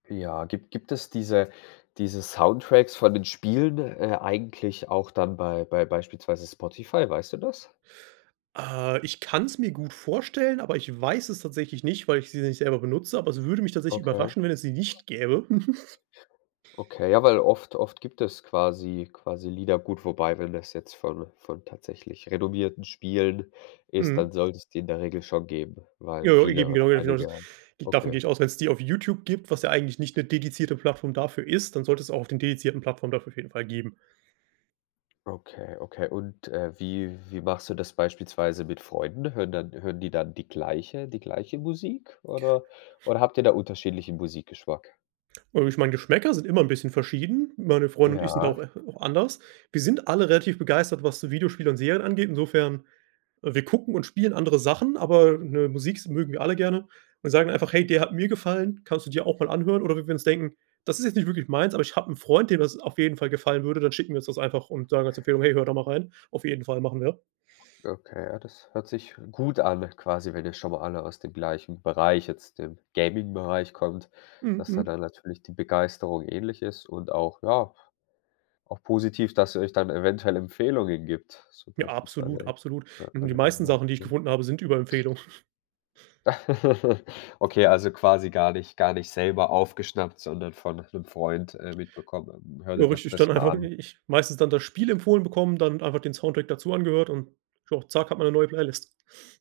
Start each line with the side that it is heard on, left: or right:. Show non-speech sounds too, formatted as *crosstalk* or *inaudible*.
left: Ja, gibt gibt es diese diese Soundtracks von den Spielen, äh, eigentlich auch dann bei bei beispielsweise Spotify, weißt du das?
right: Äh, ich kann's mir gut vorstellen, aber ich weiß es tatsächlich nicht, weil ich sie nicht selber benutze, aber es würde mich tatsächlich
left: Okay.
right: überraschen, wenn es sie nicht gäbe. *chuckles*
left: Okay, ja, weil oft oft gibt es quasi quasi Lieder gut, wobei wenn das jetzt von von tatsächlich renommierten Spielen ist,
right: Mhm.
left: dann sollte es die in der Regel schon geben, weil
right: Ja,
left: viele
right: eben,
left: oder
right: genau genau das,
left: einige
right: davon gehe
left: okay.
right: ich aus. Wenn's die auf YouTube gibt, was ja eigentlich nicht 'ne dedizierte Plattform dafür ist, dann sollte es auch auf den dedizierten Plattform dafür auf jeden Fall geben.
left: Okay, okay. Und, äh, wie wie machst du das beispielsweise mit Freunden? Hören dann hören die dann die gleiche die gleiche Musik oder oder habt ihr da unterschiedlichen Musikgeschmack?
right: Äh, ich meine, Geschmäcker sind immer 'n bisschen verschieden. Meine Freunde und ich sind da auch
left: Ja.
right: äh, auch anders. Wir sind alle relativ begeistert, was so Videospiele und Serien angeht, insofern, äh, wir gucken und spielen andere Sachen, aber, ne, Musik s mögen wir alle gerne und sagen einfach: „Hey, der hat mir gefallen, kannst du dir auch mal anhören.“ Oder wenn wir uns denken: „Das ist jetzt nicht wirklich meins, aber ich habe 'n Freund, dem das auf jeden Fall gefallen würde, dann schicken wir uns das einfach und sagen als Empfehlung, 'hey, hör da mal rein.'“ Auf jeden Fall, machen wir.
left: Okay, ja, das hört sich gut an quasi, wenn ihr schon mal alle aus dem gleichen Bereich, jetzt dem Gamingbereich, kommt,
right: Mhm,
left: dass da
right: mhm.
left: dann natürlich die Begeisterung ähnlich ist und auch, ja, auch positiv, dass ihr euch dann eventuell Empfehlungen gebt, so
right: Ja,
left: beispielsweise
right: absolut,
left: w
right: absolut. Ähm,
left: wenn
right: die
left: ihr dann
right: meisten
left: mal,
right: Sachen, die ich
left: ne?
right: gefunden habe, sind über Empfehlung. *snorts*
left: *chuckles* Okay, also quasi gar nicht gar nicht selber aufgeschnappt, sondern von 'nem Freund, äh, mitbekommen. Hör
right: Ja
left: dir doch
right: richtig, dann
left: das mal
right: einfach
left: an.
right: meistens dann das Spiel empfohlen bekommen, dann einfach den Soundtrack dazu angehört und tja, zack, hat man 'ne neue Playlist.